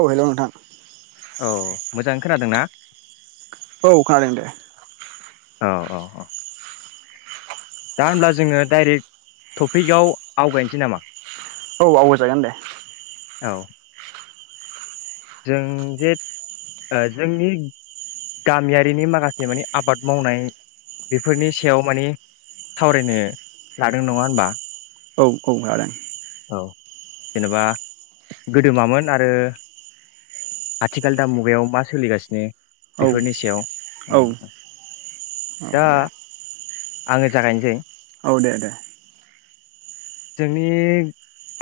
औ हेल नोंथां औ मोजां खोनादों ना औ खानादों दे औ औ औ दा होमब्ला जोङो डाइरेक्ट टपिकआव आवगायनोसै नामा औ आवगाय जागोन दे औ जों जे जोंनि गामियारिनि माखासे माने आबाद मावनाय बेफोरनि सायाव माने सावरायनो लादों नङा होनबा औ औ लादों औ जेनेबा गोदो मामोन आरो आथिखाल दा मुगायाव मा सोलिगासिनो औ बेफोरनि सायाव औ उम औ अ दा दे आङो जागायनोसै औ दे दे जोंनि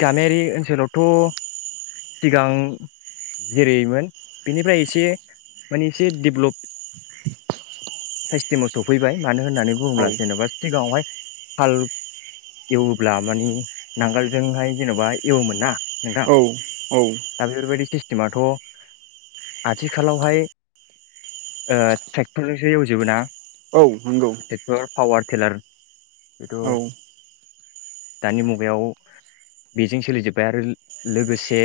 गामियारि ओनसोलावथ सिगां जेरैमोन बेनिफ्राय एसे माने एसे डेभ्लप सिस्टेमाव सफैबाय मानो होननानै औ बुङोब्ला जेनेबा सिगाङावहाय हाल एवोब्ला मानि नांगोलजोंहाय जेनबा एवोमोन ना नोंथां औ औ दा बेफोरबायदि सिस जेनेबाथ' आथिखालावहाय ओ ट्रेक्टरजोंसो एवजोबो ना औ नंगौ ट्रेक्टर फावार टेलार बेथ' औ दानि मुगायाव बेजों सोलिजोबबाय आरो लोगोसे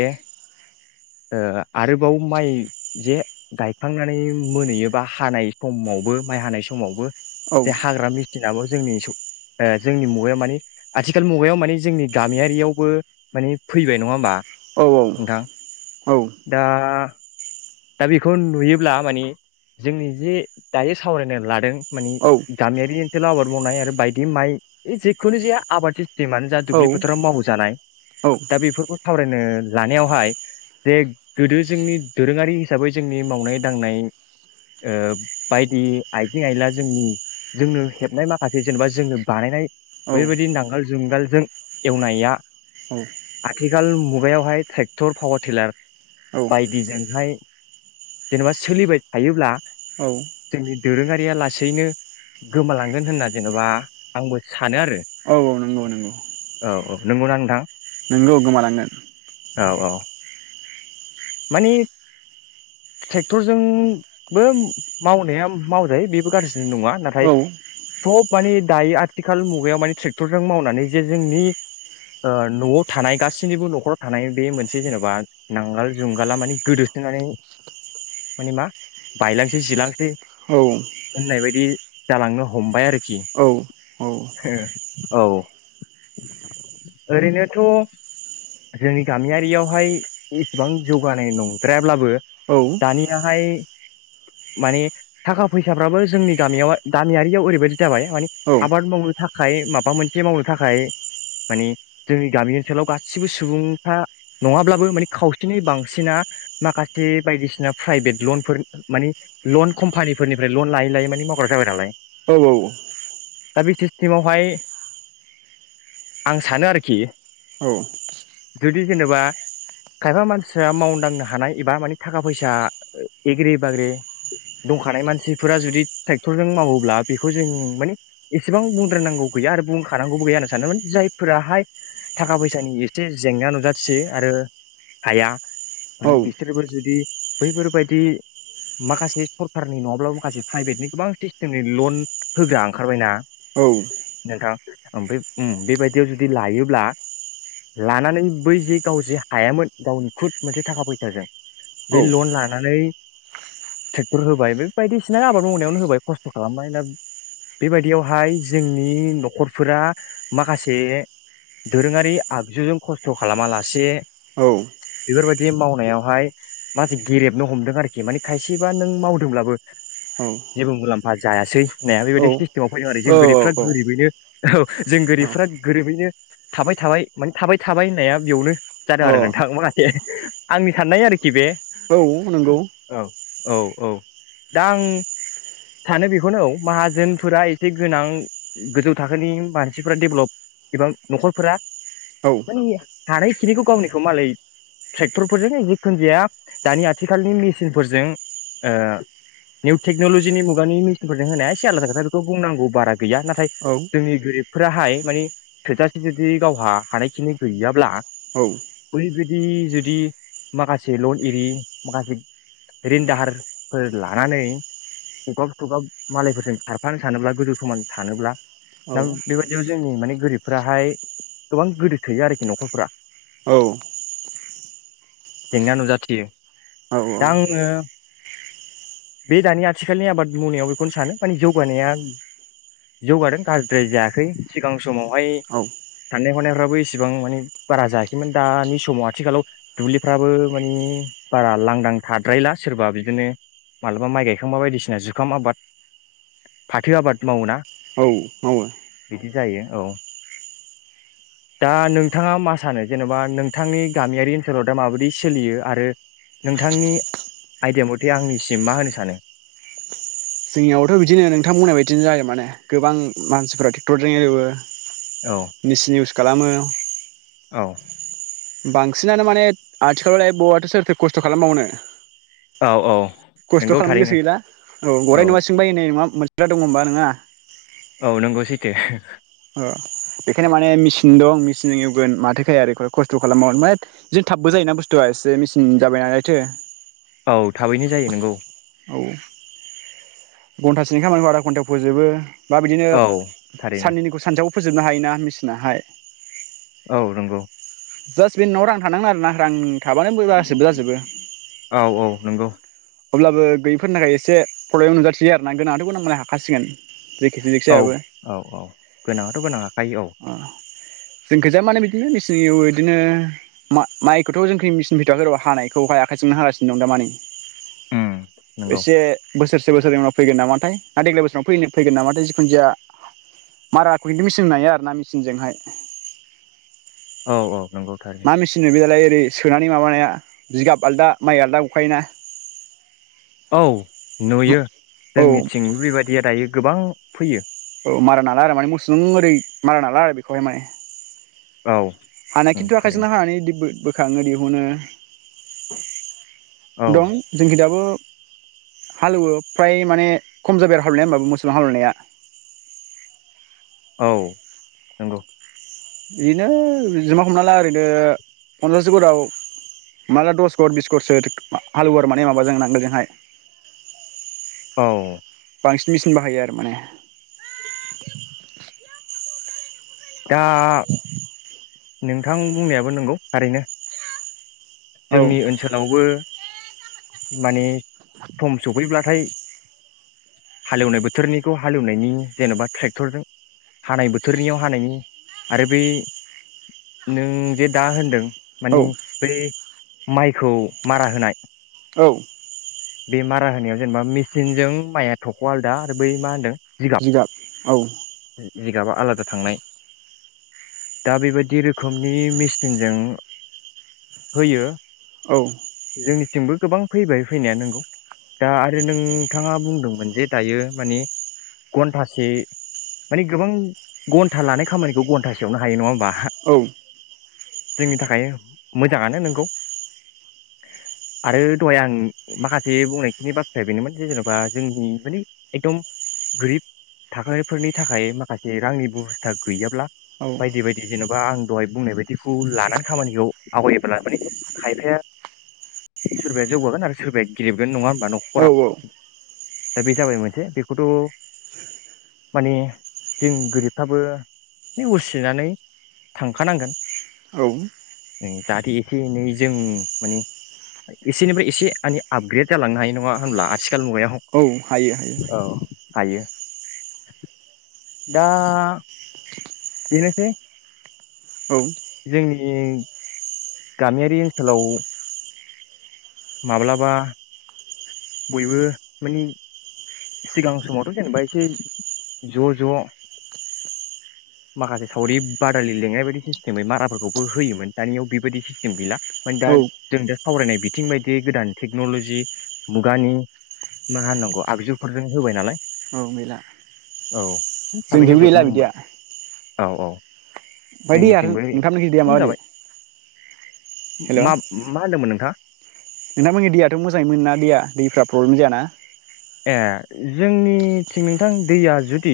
ओ आरोबाव माइ जे गायखांनानै मोनहैयोबा हानाय समावबो माइ हानाय समावबो औ जे हाग्रा मेसिनाबो जोंनि ओ जोंनि मुगायाव माने आथिखाल मुगायाव माने जोंनि गामियारियावबो माने फैबाय नङा मा औ औ औ दा दा बेखौ नुयोब्ला माने जोंनि जे दायो सावरायनो लादों माने गामियारि ओनसोलाव आबाद मावनाय आरो बायदि माइ जेखुनु जाया आबाद सिस टिमनो जा दुब्लि फोथाराव मावो जानाय दा बेफोरखौ सावरायनो लानायावहाय जे गोदो जोंनि दोरोङारि हिसाबै जोंनि मावनाय दांनाय ओ बायदि आइजें आइला जोंनि जोंनो हेबनाय माखासे जेनेबा जोंनो बानायनाय बेफोरबायदि नांगोल जुंगालजों एवनाया आथिखाल मुगायावहाय ट्रेक्टर पावार टिलार औ बायदिजोंहाय जेनेबा सोलिबाय थायोब्ला औ जोंनि दोरोङारिया लासैनो गोमालांगोन होनना जेनेबा आंबो सानो आरो औ नंगौ नंगौ औ औ नंगौना नोंथां नोंगौ गोमालांगोन औ औ माने ट्रेक्टरजोंबो मावनाया मावजायो बेबो गाज्रि नङा नाथाय औ सब माने दायो आथिखाल मुगायाव माने ट्रेक्टरजों मावनानै जे जोंनि नआव थानाय गासैनिबो नखराव थानाय बे मोनसे जेनेबा नांगोल जुंगाला माने गोदोसोनानै माने मा बायलांसै जिलांसै औ नाय बादि जालांनो हमबाय आरोखि औ हो औ ओरैनोथ जोंनि गामियारियावहाय इ एसेबां जौगानाय नंद्रायाब्लाबो औ दानियाहाय माने थाखा फैसाफ्राबो जोंनि गामियाव गामियारियाव ओरैबायदि जाबाय माने आबाद मावनो थाखाय माबा मोनसे मावनो थाखाय मानिे जोंनि गामि ओनसोलाव गासिबो सुबुंफ्रा नङाब्लाबो माने खावसेनि बांसिना माखासे बायदिसिना प्राइभेट लनफोर माने लन कम्पानिफोरनिफ्राय लन लायै लायै माने मावग्रा जाबाय नालाय औ दा बे सिस्टेमावहाय आं सानो आरोखि औ जुदि जेनेबा खायफा मानसिया मावनो दांनो हानाय एबा माने थाखा फैसा एग्रे बाग्रे दंखानाय मानसिफोरा जुदि ट्रेक्टरजों मावोब्ला बेखौ जों माने एसेबां बुंद्रनांगौ गैया आरो बुंखानांगौबो गैया होनना सानो माने जायफोराहाय थाखा फैसानि एसे जेंना नुजाथियो आरो हाया माने बिसोरबो जुदि बैफोरबायदि माखासे सरखारनि नङाब्ला माखासे प्राइभेटनि गोबां सिस्टेमनि लन होग्रा ओंखारबायना औ नोंथां ओमफ्राय उम बेबायदियाव जुदि लायोब्ला लानानै बै जे गाव जे हायामोन गावनि खुद मोनसे थाखा फैसाजों बे लन लानानै ट्रेक्टर होबाय बे बायदिसिना आबाद मावनायावनो होबाय खस्थ' खालामबाय दा बेबायदियावहाय जोंनि नखरफोरा माखासे दोरोङारि आगजुजों खस्थ' खालामा लासे बेफोरबायदि मावनायावहाय माखासे गेरेबनो हमदों आरोखि माने खायसेबा नों मावदोंब्लाबो जेबो मुलाम्फा जायासै नाया बेबायदि सिस्टेमाव फैदों आरो जों गोरिबफ्रा गोरिबयैनो औ जों औ गोरिबफ्रा गोरिबैनो थाबाय थाबाय माने थाबाय थाबाय होननाया बेयावनो औ जादों आरो नोंथां माखासे आंनि साननाय आरोखि बे औ नंगौ औ औ औ दा आं सानो बेखौनो औ माहाजोनफोरा एसे गोनां गोजौ थाखोनि मारसिफोरा डेभेलप एबा नखरफोरा औ माने [unintelligible] खिनिखौ गावनिखौ मालाय ट्रेक्टरफोरजोंन जिखुन जाया दानि आथिखालनि मेसिनफोरजों ओ निउ टेक्नलजिनि मुगानि मेसिनफोरजों होनाया एसे आलादा खोथा बेखौ बुंनांगौ बारा गैया नाथाय औ जोंनि गोरिबफोराहाय मानि थोजासे जुदि गावहा हानायखिनि गैयाब्ला औ ओरैबायदि जुदि माखासे लन एरि माखासे रिन दाहार फोर लानानै गगाब सगाब मालायफोरजों खारफानो सानोब्ला गोजौ समान सानोब्ला औ दा बेबायदियाव जोंनि माने गोरिब फोराहाय गोबां गोदो सोयो आरोखि नखरफोरा औ जेंना नुजाथियो औ दा आङो बे दानि आथिखालनि आबाद मावनायाव बेखौनो सानो माने जौगानाया जौगादों गाज्रिद्राय जायाखै सिगां समावहाय औ साननाय हनायफ्राबो इसेबां मानि बारा जायाख दानि समाव आथिखालाव दुब्लिफ्राबो माने बारा लांदां थाद्रायला सोरबा बिदिनो मालाबा माइ गायखांबा बायदिसिना जुखाम आबाद फाथो आबाद मावो ना मावो बिदि जायो औ दा नोंथाङा मा सानो जेनबा नोंथांनि गामियारि ओनसोलाव दा माबायदि सोलियो आरो नोंथांनि आइदिया मथे आंनिसिम मा होनो सानो जोंनियावबोथ बिदिनो नोंथांबुंनाय बायदिनो जायो माने गोबां मानसिफोरा टेक्टरजों एवो औ मिस इउस खालामो औ बांसिनानो माने आथिखालावलाय बहाथो सोरथो खस्थ खालामबावनो औ औ खस्थ नोंगौ खालामनो थारैनो गोसो गैला औ गराय नुवा सिंबायो ओननाय नङा मोन दङ होनबा नोङा औ नंगौ सैथो अ बेखायनो माने मेसिन दं मेसिनजों एवगोन माथोखाया आरो खस्थ खालामाव ओमफ्राय बिदिनो थाबबो जायोना बुस्थुआ एसे मेचिन जाबाय नालायथो औ थाबैनो जायो नंगौ औ घन्टासेनि खामानिखौ आदा घन्टायाव फोजोबो बा बिदिनो औ थारैनो साननैनिखौ सानसेयाव फोजोबनो हायो ना मेसिनाहाय औ नंगौ जास बे नोंनाव रां थानांगोन आरोना रां थाबानो बो गासोबो जाजोबो औ औ नंगौ अब्लाबो गैयैफोरनि थाखाय एसे प्रब्लेम नुजाथि बियो आरना गोनां आथ गोनां मालाय हाखासिगोन जेखि औ जेखिजायाबो औ औ गोनाङाथ गोनां हायो औ जोंखैजाय माने बिदिनो मिसिनजों एवो इदिनो मा माइखौथ जोंखै मिसिन फैथवाखै र हानायखौहाय आखाइजोंनो हागासिनो दं दामानि उम नंगौ एसे बोसोरसे बोसोरनैनि उनाव फैगोन नामाथाय ना देग्लाय बोसोराव नो फ फैगोन नामाथाय जिखुनु जाया माराखौ खिन्थु मिसिनजोंनो हायो आरो ना मिसिं जोंहाय औ औ नंगौ थारैनो मा मेसिन बे दालाय ओरै सोनानै माबानाया जिगाब आलदा माइ आलादा गखायोना औ नुयो औ जोंनिथिंबो बेबायदिया दायो गोबां फैयो औ मारा नाला आरो माने मुसुजों ओरै मारा नाला आरो बेखौहाय माय औ हानाय उम खिनथु थारैनो आखायजोंनो हानानै दिबो बो खाङो दिहुनो औ दं जोंखि दाबो हालेवो फ्राय माने खम जाबाय आरो हालवनाया हबाबो मोसौजों हालवनाया औ नंगौ बिदिनो जमा हमना ला ओरैनो पनसास घराव हमना ला दस घर बिस घरसो हालुवो माने आरो नांगोल जोंहाय औ बांसिन मेसिन बाहायो आरो माने दा नोंथां बुंनायाबो नोंगौ थारैनो औ जोंनि ओनसोलावबो माने सम सफैब्लाथाय हालेवनाय बोथोरनिखौ हालेवनायनि जेनबा ट्रेक्टरजों हानाय बोथोरनियाव हानायनि आरो बै नों जे दा होनदों औ मानि बे माइखौ मारा होनाय औ बे मारा होनायाव जेनेबा मेसिनजों माइया थख आलदा आरो बै मा होनदों जिगाब जिगाबा आलादा थांनाय दा बेबायदि रोखोमनि मेसिनजों होयो औ जोंबो गोबां फैबाय फैनाया नों दा आरो नोंथाङा बुंदोंमोन जे दायो माने घन्टासे माने गोबां घन्टा लानाय खामानिखौ घन्टासेयावनो हायो नङा होमबा औ जोंनि थाखाय मोजाङानो नोंगौ आरो दहाय आं माखासे बुंनायखिनि बाथ्राया बेनोमोन जे जेनबा जोंनि मानि एकदम गोरिब थाखोफोरनि थाखाय माखासे रांनि बेबस्था गैयाब्ला औ बायदि बायदि जेने बा आं दहाय बुंनायबादि बिखौ लानानै खामानिखौ आवगायोब्ला माने खायफाया सोरबाया जौगागोन आरो सोरबाया गेरेबगोन नङा हो बा नखरा औ दा बे जाबाय मोनसे बेखौथ माने जों गोरिबफ्राबो नेउसिनानै थांखानांगोन औ नै जाहाथे एसे एनै जों माने एसेनिफ्राय एसे माने आपग्रेद जालांनो हायो नङा होनब्ला आथिखाल मुगायाव औ हायो हायो औ हायो दा बेनोसै औ जोंनि गामियारि ओनसोलाव माब्लाबा बयबो माने सिगां समावथ जेनेबा एसे ज ज माखासे सावरि बादालि लेंनाय बायदि सिस्टेमै माराफोरखौबो होयोमोन दानियाव बेबायदि सिस्टेम गैला फाय दा औ जों दा सावरायनाय बिथिं बायदि गोदान टेक्नलजि मुगानि मा होननांगौ आगजुफोरजों होबाय नालाय औ थाबैनो जोंजोंबो गैला जोबनो हमबाय बिदिया औ औ ओमफाय दैयारो जोंनिथिंबो नोंथांमोनखि दैया खम माबादि जाबाय हेल मा मा होनदोंमोन नोंथाङा नोंथांमोननि दैयाथ मोजाङै मोन ना दैया दैफ्रा प्रब्लेम जायाना ए जोंनिथिं नोंथां दैया जुदि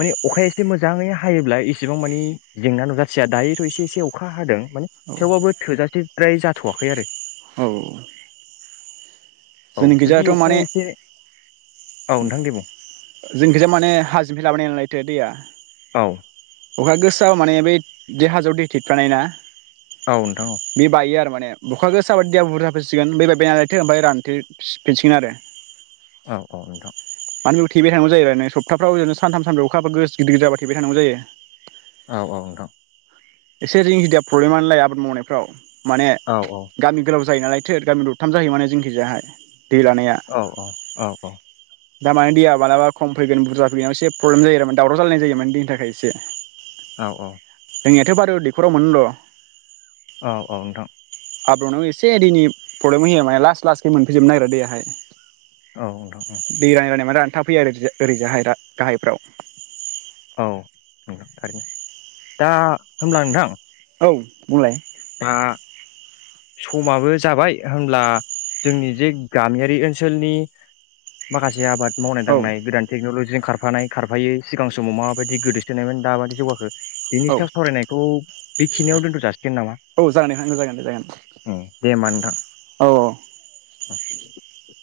माने अखाया एसे मोजाङै हायोब्ला‌ एसेबां मानि जेंना नुजाथिया दायोथ एसे एसे अखा हादों माने औ थेवबाबो थोजासे फ्राय जाथवाखै आरो औ औ जुदि अखाया एसे औ नोंथां दे बुं जोंखिजा माने हाजोनिफाय लाबोनाय नालायथो दैया औ अखा गोसाआव माने बै दि हाजोआव दै थेट बानाय ना औ नोंथां औ बे बायो आरो माने माने बुखा गोसाबायदिया बुरजासिगोन बेबायनालायथो ओमफाय रानथो फिनसिगोन आरो औ औ मानिबो थेबाय थानांग जायो आरोै सपटाफ्रावरनो सानथा सानब्रैयाव अखााब गो गदिर गदिराबा थबाय थांगौ जायो। औ ओ नोंथां एसे रिंखिदिया प्रब्लेमानलाया आबाद मावनायफ्राव माने औ औ गामि गोलाव जायो नालाय थो गामि दरथाम जाहै माने जोंखिजाहाय औ ओ औ‌ ओ दा माने दैया मालाबा खम फैगोन बुरजिफैनायाव एसे प्रब्लेम जायो आरो दावराव जालायनाय जोमोन दैनि थाखाय एसे औ ओ जोंनियाथ बारु दैखराव मोनो र औ औ नोंथां आब्रुदों एसे दैननि प्रब्लेम होयो माने लास लासखै मोनफैजोबनो नागिरा दैेयाहाय। औ नोंथां औ दै रानै रानै माने रानथाफैयो आरो ओरै ओरैजाहाय गाहायफ्राव औ नोंथां थारैनो दा होब्ला नोंथां औ बुंलाय दा समाबो जाबाय होनब्ला जोंनि जे गामियारि ओनसोलनि माखासे आबाद मावनाय औ दांनाय गोदान टेकनलजि खारफानाय खारफायै सिगां समाव माबायदि गोदोसोनायमोन दाबायदि जौगाखो औ बेनि सायाव सावरायनायखौ बेखिनियाव दोनथ जासिगोन ना औ जागोन दे जागोन दे जागोन औ औ आ [inaudible]